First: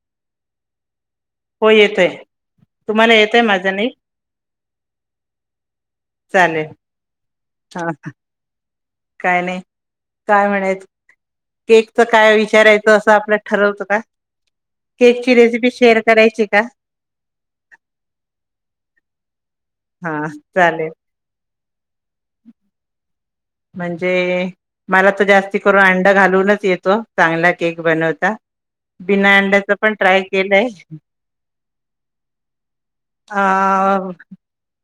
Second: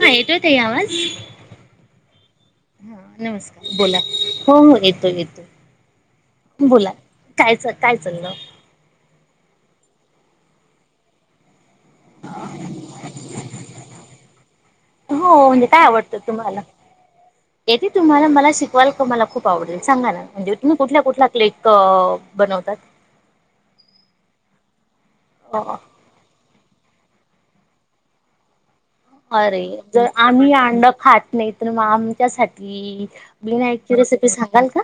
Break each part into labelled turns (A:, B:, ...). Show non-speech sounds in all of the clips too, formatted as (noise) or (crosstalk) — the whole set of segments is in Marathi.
A: हा येतो त आवाज
B: हो येतोय
A: हा
B: तुम्हाला येतोय माझं
A: नमस्कार
B: नाही
A: बोला हो हो येतो
B: चालेल
A: येतो बोला कायच
B: हा
A: काय ल ना
B: काय नाही काय म्हणत केकच काय विचारायचं असं आपलं ठरवतं का केकची
A: हो म्हणजे
B: रेसिपी
A: काय
B: शेअर
A: आवडतं
B: करायची का
A: तुम्हाला येते तुम्हाला मला शिकवाल का मला खूप
B: हा चालेल
A: अ बनवतात
B: म्हणजे मला तर जास्ती करून अंड घालूनच येत तो चांगला केक बनवता बिना
A: अरे
B: अंड्याच पण
A: जर
B: ट्राय
A: आम्ही
B: केलंय
A: अंड खात नाही तर मग आमच्यासाठी बिनायकची
B: अ
A: रेसिपी सांगाल का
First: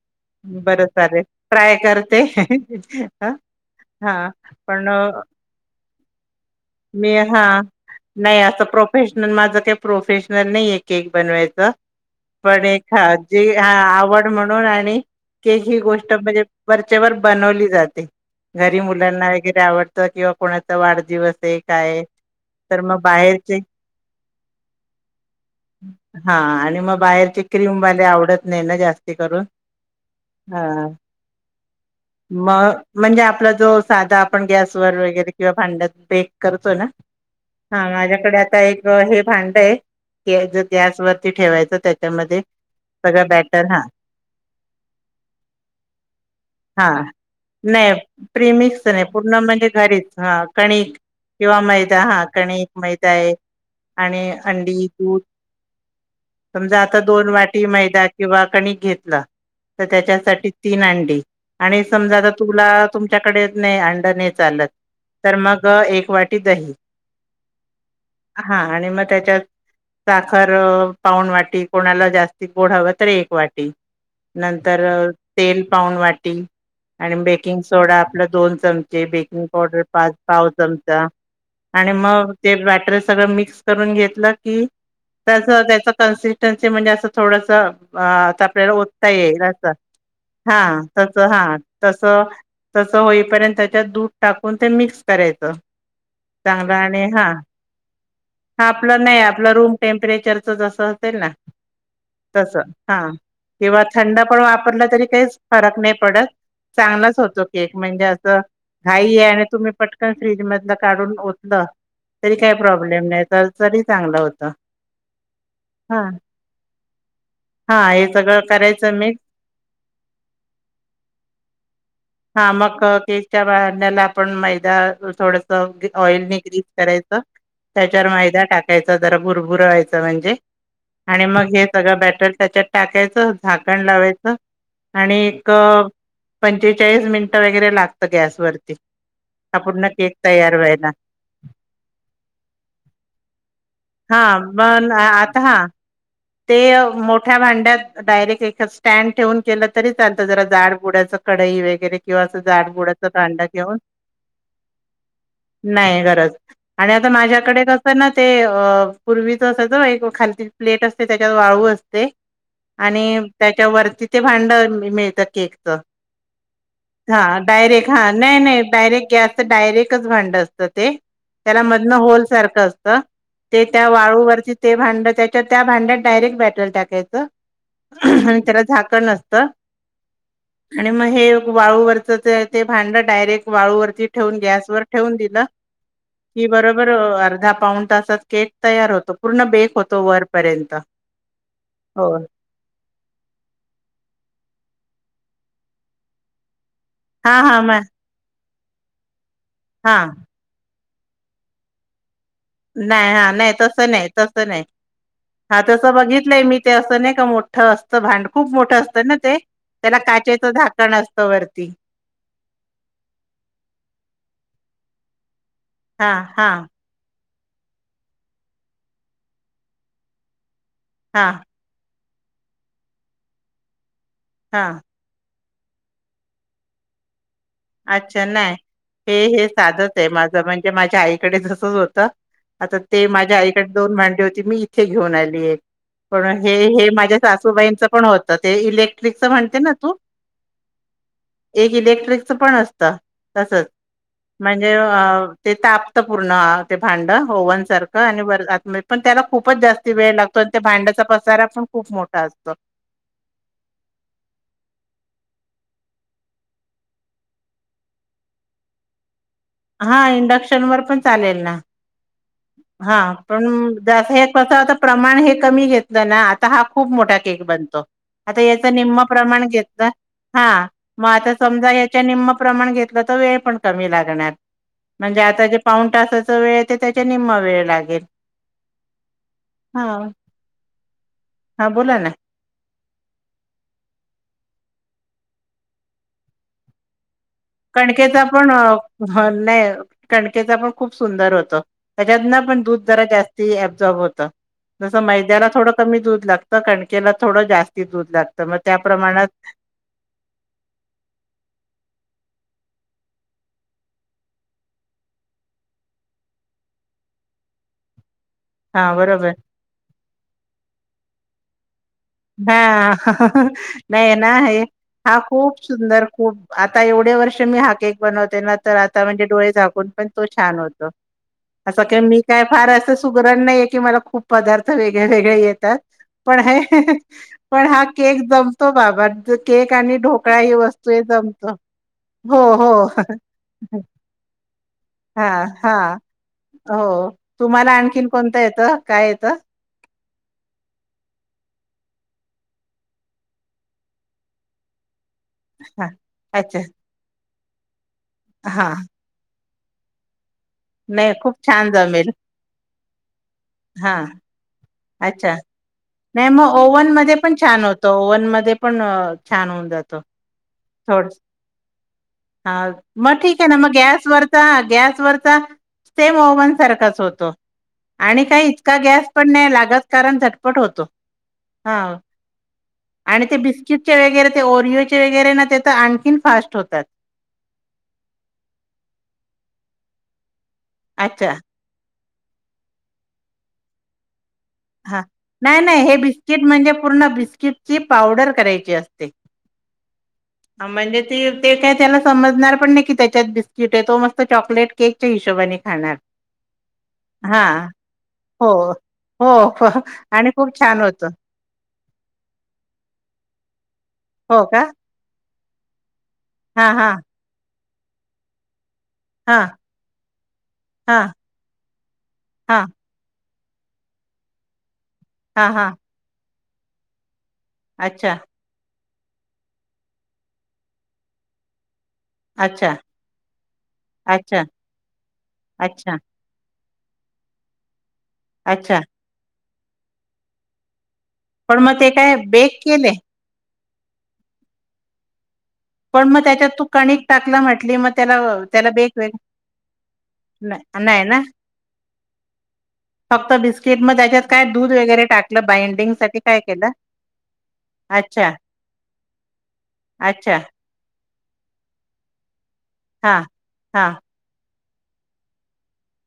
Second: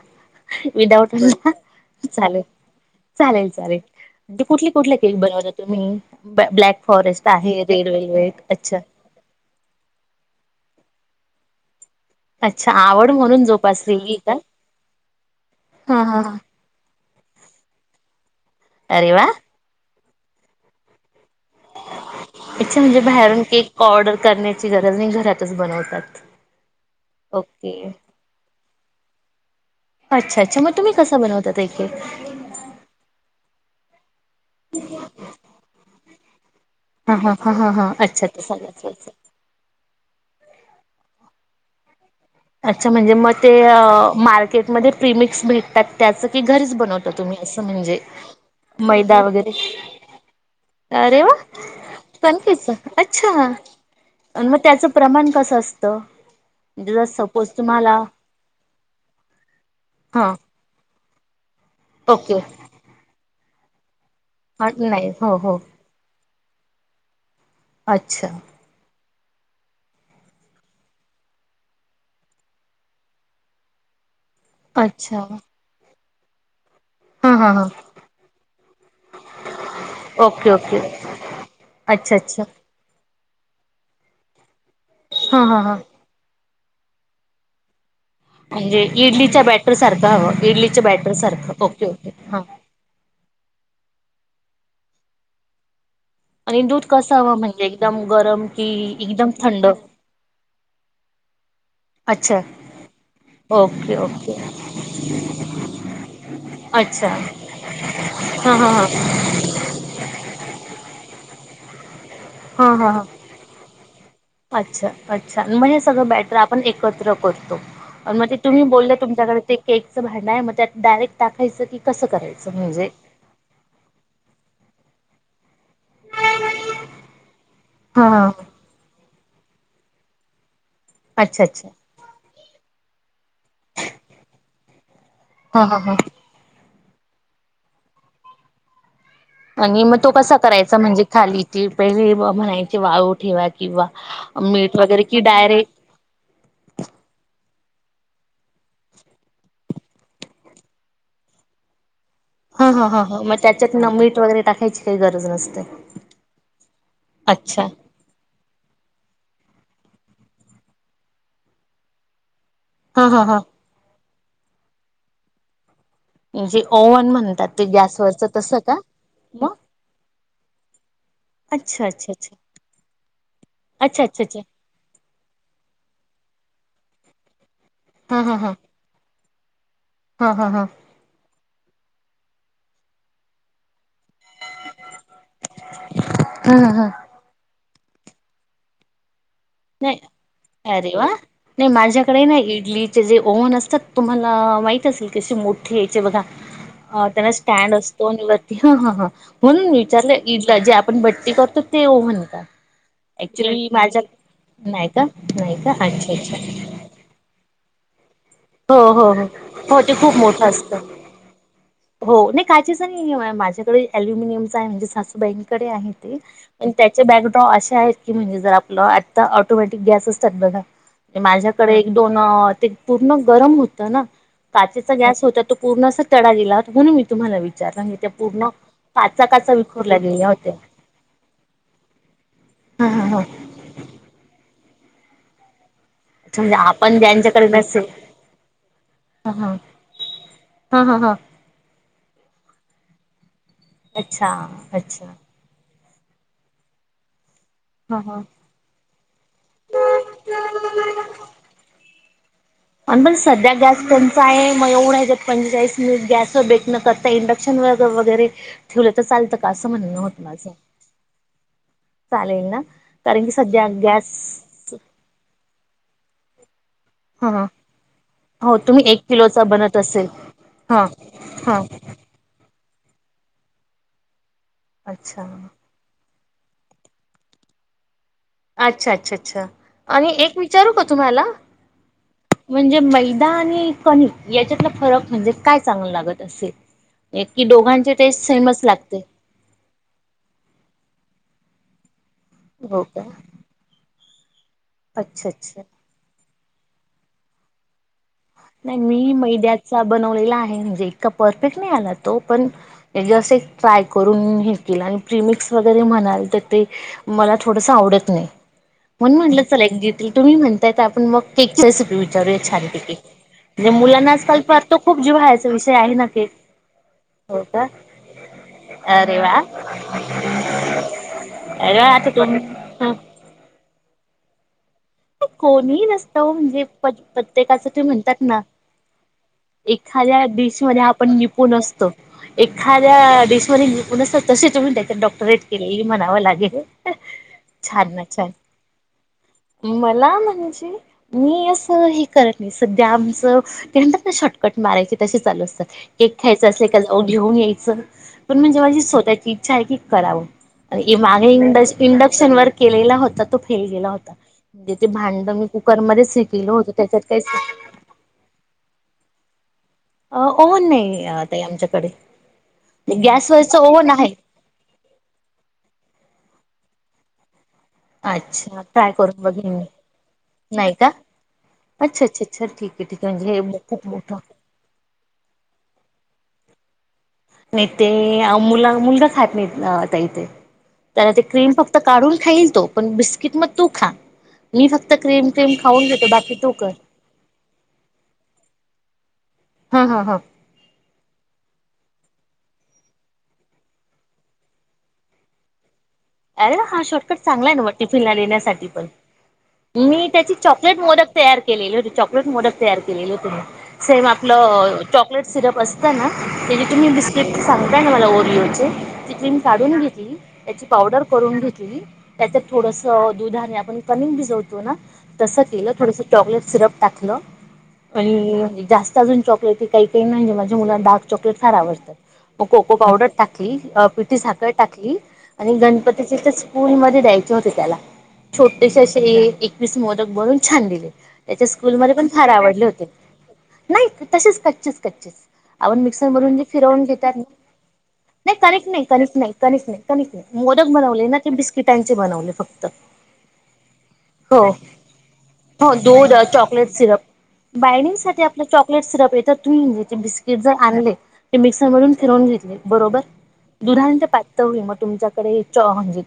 B: बरं
A: विदाउट
B: चालेल
A: अंडा
B: ट्राय करते
A: चालेल चालेल चालेल
B: हा पण
A: ह ब्लॅक
B: मी
A: फॉरेस्ट
B: हा
A: आहे
B: नाही
A: रेडवेलवेट
B: असं
A: अच्छा
B: प्रोफेशनल माझं काही प्रोफेशनल नाही आहे केक बनवायचा पण
A: अच्छा
B: एक ह
A: आवड म्हणून
B: जे
A: जोपासलेली
B: आवड
A: का?
B: म्हणून आणि केक ही
A: हा
B: गोष्ट
A: हा हा.
B: म्हणजे वरचेवरर बनवली जाते घरी
A: अरे वा
B: मुलांना वगैरे आवड किंवा कोणाचा वाढदिवस ते काय तर
A: अच्छा म्हणजे
B: मग
A: बाहेरून
B: बाहेरचे
A: केक ऑर्डर करण्याची गरज नाही घरातच बनवतात.
B: हा आणि मग बाहेरचे
A: ओके
B: क्रीमवाले आवडत नाही ना जास्ती करून
A: अच्छा अच्छा
B: हा
A: मग तुम्ही कसा बनवता ते केक?
B: म म्हणजे आपला जो साधा आपण गॅस व वगैरे किंवा भांड्यात बे करतो ना
A: हा हा
B: हा
A: अच्छा
B: माझ्याकडे
A: ते
B: आता एक
A: सांगायच
B: हे भांड आहे ज गॅस वरती ठेवायचं त्या
A: अच्छा म्हणजे मग ते मार्केटमध्ये प्रिमिक्स भेटतात त्याच की घरीच
B: हा
A: बनवता तुम्ही असं
B: नाही
A: म्हणजे
B: प्रिमिक्स नाही
A: मैदा
B: पूर्ण
A: वगैरे
B: म्हणजे घरीच हा कणिक
A: अरे
B: किंवा मैदा हा
A: वा
B: कणिक मैदा
A: अच्छा
B: आहे आणि
A: मग त्याच
B: अंडी दूध
A: प्रमाण कस असतण
B: समजा आता दोन वाटी मैदा किंवा कणिक घेतला तर
A: हा
B: त्याच्यासाठी अंडी आणि समजा आता
A: ओके
B: तुला तुमच्याकडे नाही नाही चालत
A: हां, नाही हो
B: तर
A: हो
B: मग वाटी दही
A: अच्छा
B: हा आणि मग त्याच्या त्यात साखर पाऊन वाटी कोणाला जास्ती गोड हव तर एक वाटी नंतर
A: अच्छा
B: तेल पाऊून वाटी ते आणि
A: हा हा
B: बेकिंग
A: हा
B: सोडा आपला दोन चमचे बेकिंग पावडर पाच पाव
A: ओके ओके
B: चमचे आणि
A: अच्छा
B: मग
A: अच्छा
B: ते बॅटर सगळं मिक्स करून घेतला की
A: हा
B: त्याच
A: हा हा
B: त्याचा कन्सेप्ट म्हणजे असं थोडस अ आता आपल्याला
A: म्हणजे
B: ओतता
A: इडलीच्या
B: येईल अस
A: बॅटर सारखं हवं
B: हा
A: इडलीच्या बॅटर
B: तस हा
A: सारखं ओके
B: तस
A: ओके हा
B: तस होईपर्यंतच्या दूध टाकून ते मिक्स करायचं चांगला
A: दूध
B: आणि
A: कसं
B: हा
A: हवं म्हणजे एकदम गरम
B: हा
A: कि
B: आपलं नाही
A: एकदम
B: आपला
A: थंड
B: रूम टेम्परेचरच जस तर ना.
A: अच्छा
B: तस हा किंवा
A: ओके
B: थंड
A: ओके
B: पण वापरलं तरी काही फरक नाही पडत
A: अच्छा
B: चांगलाच होतो, केक म्हणजे अस
A: हा हा हा
B: घाई आहे, आणि तुम्ही पटकन फ्रीजमधल. ओतला
A: हा ह ह
B: चांगलं होतं
A: अच्छा अच्छा मग हे
B: हा
A: सगळं बॅटर आपण एकत्र करतो,
B: हा हे
A: मग ते
B: सगळं
A: तुम्ही
B: करायचं
A: बोलले
B: मिक्स
A: तुमच्याकडे ते केकचं भांड आहे, मग त्यात डायरेक्ट टाकायचं की, कसं
B: हा
A: करायचं
B: मग
A: म्हणजे.
B: केकच्या ह ऑइल ने ग्रीप करायच त्याच्यावर
A: हा
B: मैदा टाकायचं जरा. बुरबुरवायचं म्हणजे. आणि
A: अच्छा
B: मग हे
A: अच्छा
B: सगळं बॅटर. त्याच्यात टाकायचं झाकण लावायचं. आणि एक
A: हा हा
B: पन
A: हा
B: पंचेचाळीस मिनिटं वगैरे लागतं गॅस वरती.
A: आणि म तो कसा. करायचा म्हणजे खाली ती पहिले म्हणायचे वाळू ठेवाची.
B: हा पण आता हा. ते मोठ्या भांड्यात डायरेक्ट एक स्टँड ठेवून केलं तरी चालतं जरा जाडबुडाच कढई वगैरे. किंवा अस
A: हा
B: जाड
A: हा हा
B: बुडाचं
A: हा मग
B: भांड
A: त्याच्यात
B: घेऊन
A: न मीठ वगैरे टाकायची काही गरज नसते.
B: नाही गरज आणि आता
A: अच्छा.
B: माझ्याकडे कस ना ते अ पूर्वीच अस हो एक खालती प्लेट अस ते त्याच्यात वाळू असते.
A: हा
B: आणि
A: हा हा
B: त्याच्यावरती ते. भांड मिळतं केक च.
A: म्हणजे ओव्हन
B: हा
A: म्हणतात ते
B: डायरेक्ट हा
A: गॅसवरच
B: नाही
A: तसं
B: नाही
A: का?
B: डायरेक्ट गॅसच
A: मग
B: डायरेक्टच भांड असत, ते त्याला
A: अच्छा
B: मधन
A: अच्छा
B: होल
A: अच्छा
B: सारख असत ते त्या
A: अच्छा अच्छा अच्छा.
B: वाळूवरती ते भांड त्याच्या त्या डायरेक्ट बॅटर टाकायचं.
A: हा हा
B: आणि
A: हा
B: त्याला झाकण असत. त.
A: हा हा हा
B: आणि म हे वाळूवर. त ते ते भांड डायरेक्ट वाळूवरती ठेवून गॅसवर ठेवून दिलं कि
A: हा हा
B: बरोबर
A: हा
B: अर्धा पाऊण तासात केक तयार होतो. पूर्ण बेक
A: नाही
B: होतो वर.
A: अरे वा नाही माझ्याकडे ना इडलीचे जे ओवन असतात तुम्हाला माहित असेल. तसे मोठे यायचे बघा. अ त्यांला
B: हा हा
A: स्टँड
B: म
A: असतो आणि वर. ते हा- हा- हा म्हणून मी
B: हा
A: विचारलं ईड ला जे आप आपण भट्टी करतो ते ओव्हन का?
B: नाय हा नाय
A: ऍक्च्युली
B: तस
A: माझ्या
B: नाही तस नाय-
A: नाही का नाही
B: हा
A: का
B: तस
A: अच्छा
B: बघितलंय मी
A: अच्छा
B: ते असं नाही का मोठं अस त भांड खूप मोठं
A: हो- हो
B: असतं ना
A: -हो-
B: ते
A: हो ते
B: त्याला
A: (inaudible) खूप मोठ
B: काचेचं
A: असत
B: झाकण असतं वरती
A: हो नाही काचेच नाहीय माझ्याकडे अल्युमिनियमचा आहे म्हणजे सासू (unintelligible) कडे आहे
B: हा
A: ते
B: हा
A: पण त्याचे आता अशे आहेत की म्हणजे जर आपलं आता ऑटोमॅटिक गॅस असतात बघा
B: हा
A: माझ्याकडे एक दोन.. ते (unintelligible) मग गरम होतं ना?
B: हा
A: काचेचा गॅस होता तो पूर्ण असा तडा गेला म्हणून मी तुम्हाला विच
B: अच्छा नाही हे -हे साधत
A: विखुरल्या
B: आहे माझ
A: गेल्या होत्या
B: म्हणजे माझ्या आईकडे जसच होत आता
A: हा हा
B: ते
A: हा
B: माझ्या आईकडे दोन भांडी होती मी इथे घेऊन आली एक पण
A: अच्छा म्हणजे
B: हे -हे
A: आपण
B: माझ्या
A: ज्यांच्याकडे
B: सासूबाईंच
A: नसेल
B: पण होत ते इलेक्ट्रिकच
A: ह ह
B: म्हणते ना तू
A: हा हा हा
B: एक इलेक्ट्रिक च पण असत तसच
A: अच्छा अच्छा
B: म्हणजे ताप पूर्ण ते भांड ओवन
A: हा
B: सारखं
A: हा
B: आणि व -पण त्याला खूपच जास्त वेळ लागतो आणि त्या भांड्याचा पसारा पण खूप मोठा त्यात (unintelligible)
A: अ पण (inaudible) सध्या गॅस टंचाई आहे मग एवढायच्या पंचेचाळीस मिनिट गॅस व बेक न करता इंडक्शन व वगैरे ठेवलं तर चालतं का असं म्हणणं
B: हा
A: होतं माझं
B: इंडक्शन वर पण चालेल ना
A: चालेल ना
B: हा
A: कारण की
B: पण
A: सध्या
B: जस हे
A: गॅस
B: कस आता प्रमाण हे कमी घेत घेतलं ना आता हा खूप मोठा केक
A: हा
B: बनतो आता
A: हो
B: याच
A: तुम्ही एक
B: निम्म
A: किलोचा
B: प्रमाण
A: बनत
B: घेतलं
A: असेल
B: हा.. मग आता
A: हा
B: समजा याच्या निम्म प्रमाण घेतलं तर वेळ पण कमी लागणार म्हणजे
A: अच्छा
B: आता जे पाऊन तास ते वेळेत येतायत तर निम्मा वेळ लागेल
A: अच्छा -अच्छा- अच्छा
B: हा
A: आणि एक विचारू का तुम्हाला?
B: हा बोला ना.
A: म्हणजे म मैदा आणि कणिक याच्यातला फरक म्हणजे काय चांगल लागत असेल? की दोघांची
B: कणकेचा
A: टेस्ट
B: पण
A: सेमच लागते
B: नाही. कणकेचा पण खूप सुंदर होत. त्याच्यातन पण दूध
A: हो
B: जरा
A: का
B: जास्ती अॅझॉर्बॅब होत तर जसं
A: अच्छा
B: मैद्याला
A: अच्छा
B: थोडं कमी दूध लागत. कणकेला थोडं जास्तीत दूध लागत.
A: नाही मी मैद्याचा बनवलेला आहे म्हणजे इतका परफेक्ट नाही आला तो पण जसं एक ट्राय करून हे केलं आणि प्रिमिक्स वगैरे म्हणाल तर ते मला थोडस आवडत नाही.
B: हा
A: म्हणून
B: बरोबर
A: म्हटलं चला एकतील तुम्ही म्हणतायेत आपण मग केकच करूया छान
B: हा
A: पैकी
B: नाही ना आहे. हा खूप
A: विषय आहे
B: सुंदर
A: ना केक
B: खूप आता एवढे वर्ष
A: हो
B: मी
A: का
B: हा केक बनवते ना तर आता
A: अरे
B: म्हणजे
A: वा
B: डोळे झाकून पण तो छान होतो.
A: अरे वा
B: असं
A: आता
B: मी पण काय फार
A: तुम्ही
B: असं सुगरण नाहीे की मला खूप पदार्थ वेगळे वेगळे येतात पण हे,
A: प्रत्येकाच
B: पण हा
A: तूम्ही म्हणतात
B: केक
A: ना
B: जमतो बाबा केक आणि
A: एखाद्या
B: ढोकळा ही
A: डिश मध्ये
B: वस्तू हे
A: आपण
B: जमतो.
A: निपून असतो
B: हो हो
A: एखाद्या डिश मध्ये निपून असतात तसे तू म्हणता
B: हा
A: डॉक्टरेट केले
B: हा
A: म्हणावं लागेल
B: हो तुम्हाला
A: छान ना
B: आणखीन
A: छान.
B: कोणतं येतं काय येतं
A: मला म्हणजे मी अस हे करत नाही सध्या आमचं ते म्हणतात ना शॉर्टकट मारायचे. तसे चालू असतात
B: हा
A: केक खायचं
B: अच्छा
A: असले का घेऊन ये. सर पण मग
B: हा
A: जेव्हा मी शोधायची ईच्छा आहे की करावं.
B: नाही
A: मागे
B: खूप
A: इंड
B: छान जमेल
A: इंडक्शन वर केलेला होता तो फेल गेला
B: हा
A: होता. म्हणजे ते भांड
B: अच्छा
A: मी कुकरमध्येच हे
B: नाही
A: केलं
B: मग
A: होतं
B: ओव्हन
A: त्याच्यात
B: मध्ये
A: काहीच
B: पण छान होतं ओव्हन मध्ये पण छान होवून जातो.
A: ओव्हन
B: सोड
A: नाही ताई आमच्याकडे.
B: हा मग ठीक आहे
A: गॅसवरच
B: ना मग
A: ओव्हन
B: गॅस
A: आहे
B: वरचा गॅस वरचा सेम ओवन सारखाच होतो. आणि काही
A: अच्छा
B: इतका
A: ट्राय
B: गॅस
A: करून
B: पण नाही
A: बघेन मी
B: लागत. कारण झटपट
A: नाही
B: होतो
A: का अच्छा अच्छा अच्छा ठीक आहे ठीक आहे
B: आणि
A: म्हणजे
B: ते
A: हे खूप
B: बिस्किटचे
A: मोठं
B: वगैरे ओरिओचे वगैरे आणखी फास्ट होतात.
A: नाही ते मुला मुलगा खात नाही ताई ते तर ते
B: अच्छा
A: क्रीम फक्त काढून खाईल तो पण बिस्किट मग तू खा. मी फक्त क्रीम क्रीम
B: नाही नाही
A: खाऊन
B: हे
A: घेतो बाकी
B: बिस्कीट
A: तू कर
B: म्हणजे पूर्ण बिस्कीटची पावडर करायची असते
A: हा हा हा
B: म्हणजे ते ते काय त्याला समजणार पण नाही की त्याच्यात बिस्किट आहे तो मस्त चॉकलेट केकच्या हिशोबाने खाणार
A: अरे हा शॉर्टकट
B: हा
A: चांगला आहे ना मग टिफिनला
B: हो
A: नेण्यासाठी पण
B: हो हो
A: मी
B: आणि
A: त्याची
B: खूप
A: चॉकलेट
B: छान होतं
A: मोदक तयार केलेली होती चॉकलेट मोदक तयार केलेली होती मी सेम
B: हो का
A: आपलं चॉकलेट सिरप असते ना त्या
B: हां
A: तु्ही
B: हां
A: बिस्क सांगताय ना मला ओरिओ चे चिकली
B: हां
A: काढून घेतली त्याची
B: हां
A: पावडर करून घेतली त्याच्यात
B: हां
A: थोडंसं दुधाने आपण कमी भिजवतो ना तसं
B: हां हां
A: केलं थोडसं चॉकलेट सिरप टाकलं
B: अच्छा
A: आणि जास्त अजून चॉकलेटी काही म्हणजे मुलाला चॉकलेट फार आवडत मग
B: अच्छा
A: कोको पावडर टाकली पिठी
B: अच्छा
A: साखळ टाकली
B: अच्छा
A: गणपतीची पुरीमध्ये द्यायचे होते त्याला
B: अच्छा
A: छोटेसे असे वीस मोदक बनून छान दिले त्याच्या
B: पण मग ते
A: स्कूलमध्ये
B: काय
A: फार
B: बेक
A: आवडले होते.
B: केले
A: नाही तसेच कच्चेच कच्चेच आपण मिक्सर
B: पण मग
A: मधून जे
B: त्याच्यात तू
A: फिरवून
B: कणिक
A: घेतात
B: टाकलं म्हटली मग त्याला
A: नाही कनिक
B: त्याला
A: नाही
B: बेक वेग
A: कनिक नाही कनिक नाही कनिक नाही मोदक बनवले ना ते बिस्किटांचे बनवले फक्त
B: फक्त बिस्किट मग त्याच्यात
A: हो
B: काय दूध वगैरे टाकलं
A: हो
B: बाइंडिंग
A: दूध
B: साठी काय
A: चॉकलेट
B: केलं
A: सिरप बायणींगसाठी
B: अच्छा
A: आपलं चॉकलेट सिरप येत तुम्ही म्हज
B: अच्छा
A: बिस्किट आणले ते मिक्सर मधून फिरवून घेतले बरोबर
B: हां हां
A: दुधांत पातई मग तुमचा कडे च हांज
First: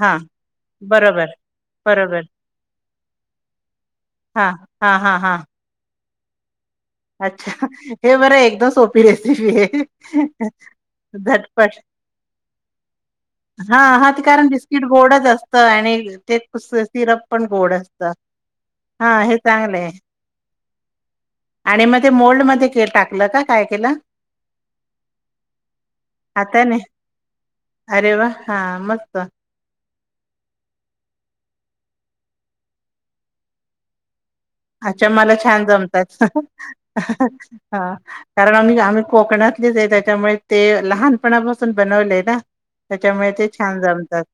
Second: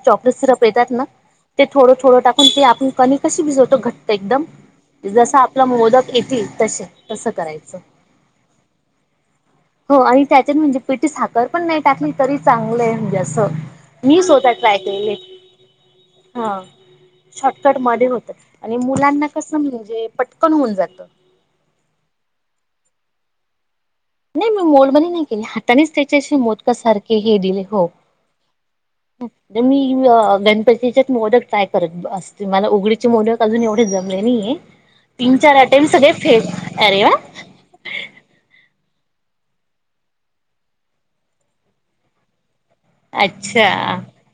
B: हां
A: सिरप येतात ना
B: बरोबर
A: ते थोडं थोडं
B: बरोबर
A: टाकून ते आपण कमी कशी भिजवत घटघट एकदम
B: हां हां हां
A: जस
B: हां
A: आपलं मोदक येती तसे तसं
B: अच्छा
A: करायचं
B: हे बरं एकदम सोपी रेसिपी आहे
A: हो आणि त्याच्यात म्हणजे पिठी साखर पण
B: झटपट
A: नाही टाकली तरी चांगलं आहे म्हणजे असं
B: हा हा ते
A: मी
B: कारण
A: स्वतः ट्राय
B: बिस्किट
A: केलेले
B: गोडच असतं आणि ते
A: हा
B: सिरप पण गोड
A: शॉर्टकट
B: असत
A: मध्ये होत आणि
B: हा
A: मुलांना
B: हे
A: कसं
B: चांगलं आहे
A: म्हणजे पटकन होऊन जातं
B: आणि मग ते मोल्डमध्ये ते टाकलं का काय केलं
A: नाही मी मोलमनी नाही केली त्यांनीच हातानेच त्याचे अशी मोदका
B: हाताने
A: सारखे हे दिले हो
B: अरे वा! हां मस्त.
A: मी गणपतीच्याच मोदक ट्राय करत असते मला उघडीचे मोदक अजून एवढेच जमले नाही
B: अच्छा मला छान जमतात
A: अरे वा
B: हा कारण आम्ही आम् कोकणातलीच आहे त्याच्यामुळे ते लहानपणापासून बनवलेय ना त्याच्यामुळे ते
A: अच्छा
B: छान जमतात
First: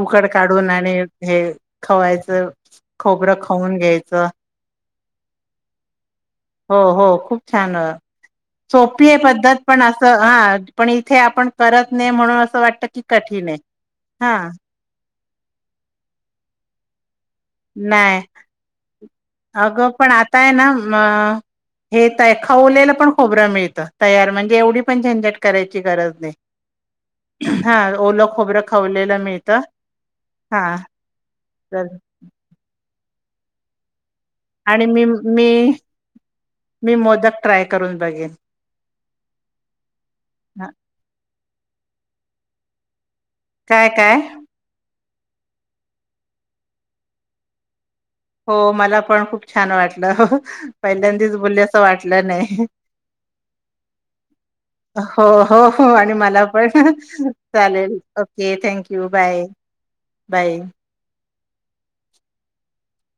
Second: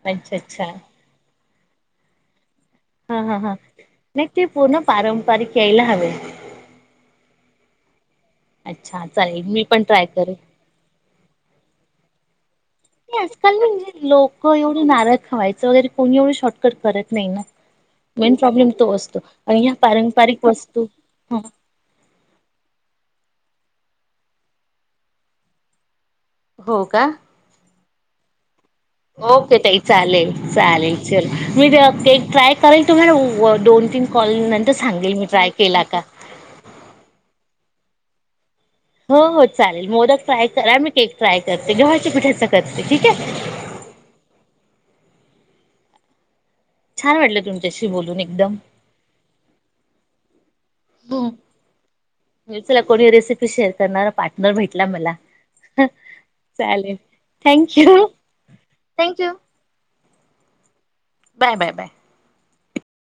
B: उकड
A: अच्छा अच्छा
B: काढून आणि हे खवायचं.
A: हा
B: खोबरं
A: हा हा
B: खवून घ्यायच.
A: नाही ते पूर्ण पारंपरिक यायला हवे.
B: हो हो खूप छान.
A: अच्छा
B: सोपी आहे
A: चालेल
B: पद्धत
A: मी
B: पण
A: ट्राय
B: असं
A: करेल.
B: हा पण इथे आपण करत नाही म्हणून असं वाटत की कठीण आहे हा.
A: खवायचं वगैर कोण एवढं शॉर्ट करत नाही ना
B: नाही
A: मेन प्रॉब्लेम तो असतो. आणि ह्या
B: अगं पण आता
A: पारंपरिक
B: आहे ना
A: वस्तू
B: हे ते खवलेलं पण खोब खोबरं मिळत तयार म्हणजे एवढी पण झंझट करायची गरज नाही
A: हो का?
B: हा ओल खोबरं खवलेलं
A: ओके
B: मिळतं
A: त‌ई चालेल
B: हा
A: चालेल चल मी ते
B: तर
A: केक ट्राय करायन तुम्हाला दोन तीन कॉल नंतर
B: आणि मी
A: सांगेल
B: मी
A: ट्राय केला का
B: मी मोदक ट्राय करून बघेन.
A: हो हो चालेल मोदक ट्राय
B: हा
A: करा आमही केक ट्राय करते गव्हाच्या पिठाचा करते ठीक आहे
B: काय काय
A: छान वाटलं तुमच्याशी बोलून एकदम
B: हो मला पण खूप छान वाटलं
A: हम्म,
B: पहिल्यांदीच बोलले असं वाटलं नाही
A: चला कोणी रेसिपी शेअर करणारा पार्टनर भेटला मला
B: हो हो हो आणि मला पण
A: चालेल थँक
B: चालेल
A: you
B: okay thank you
A: thank you
B: bye. Bye.
A: Bye bye bye.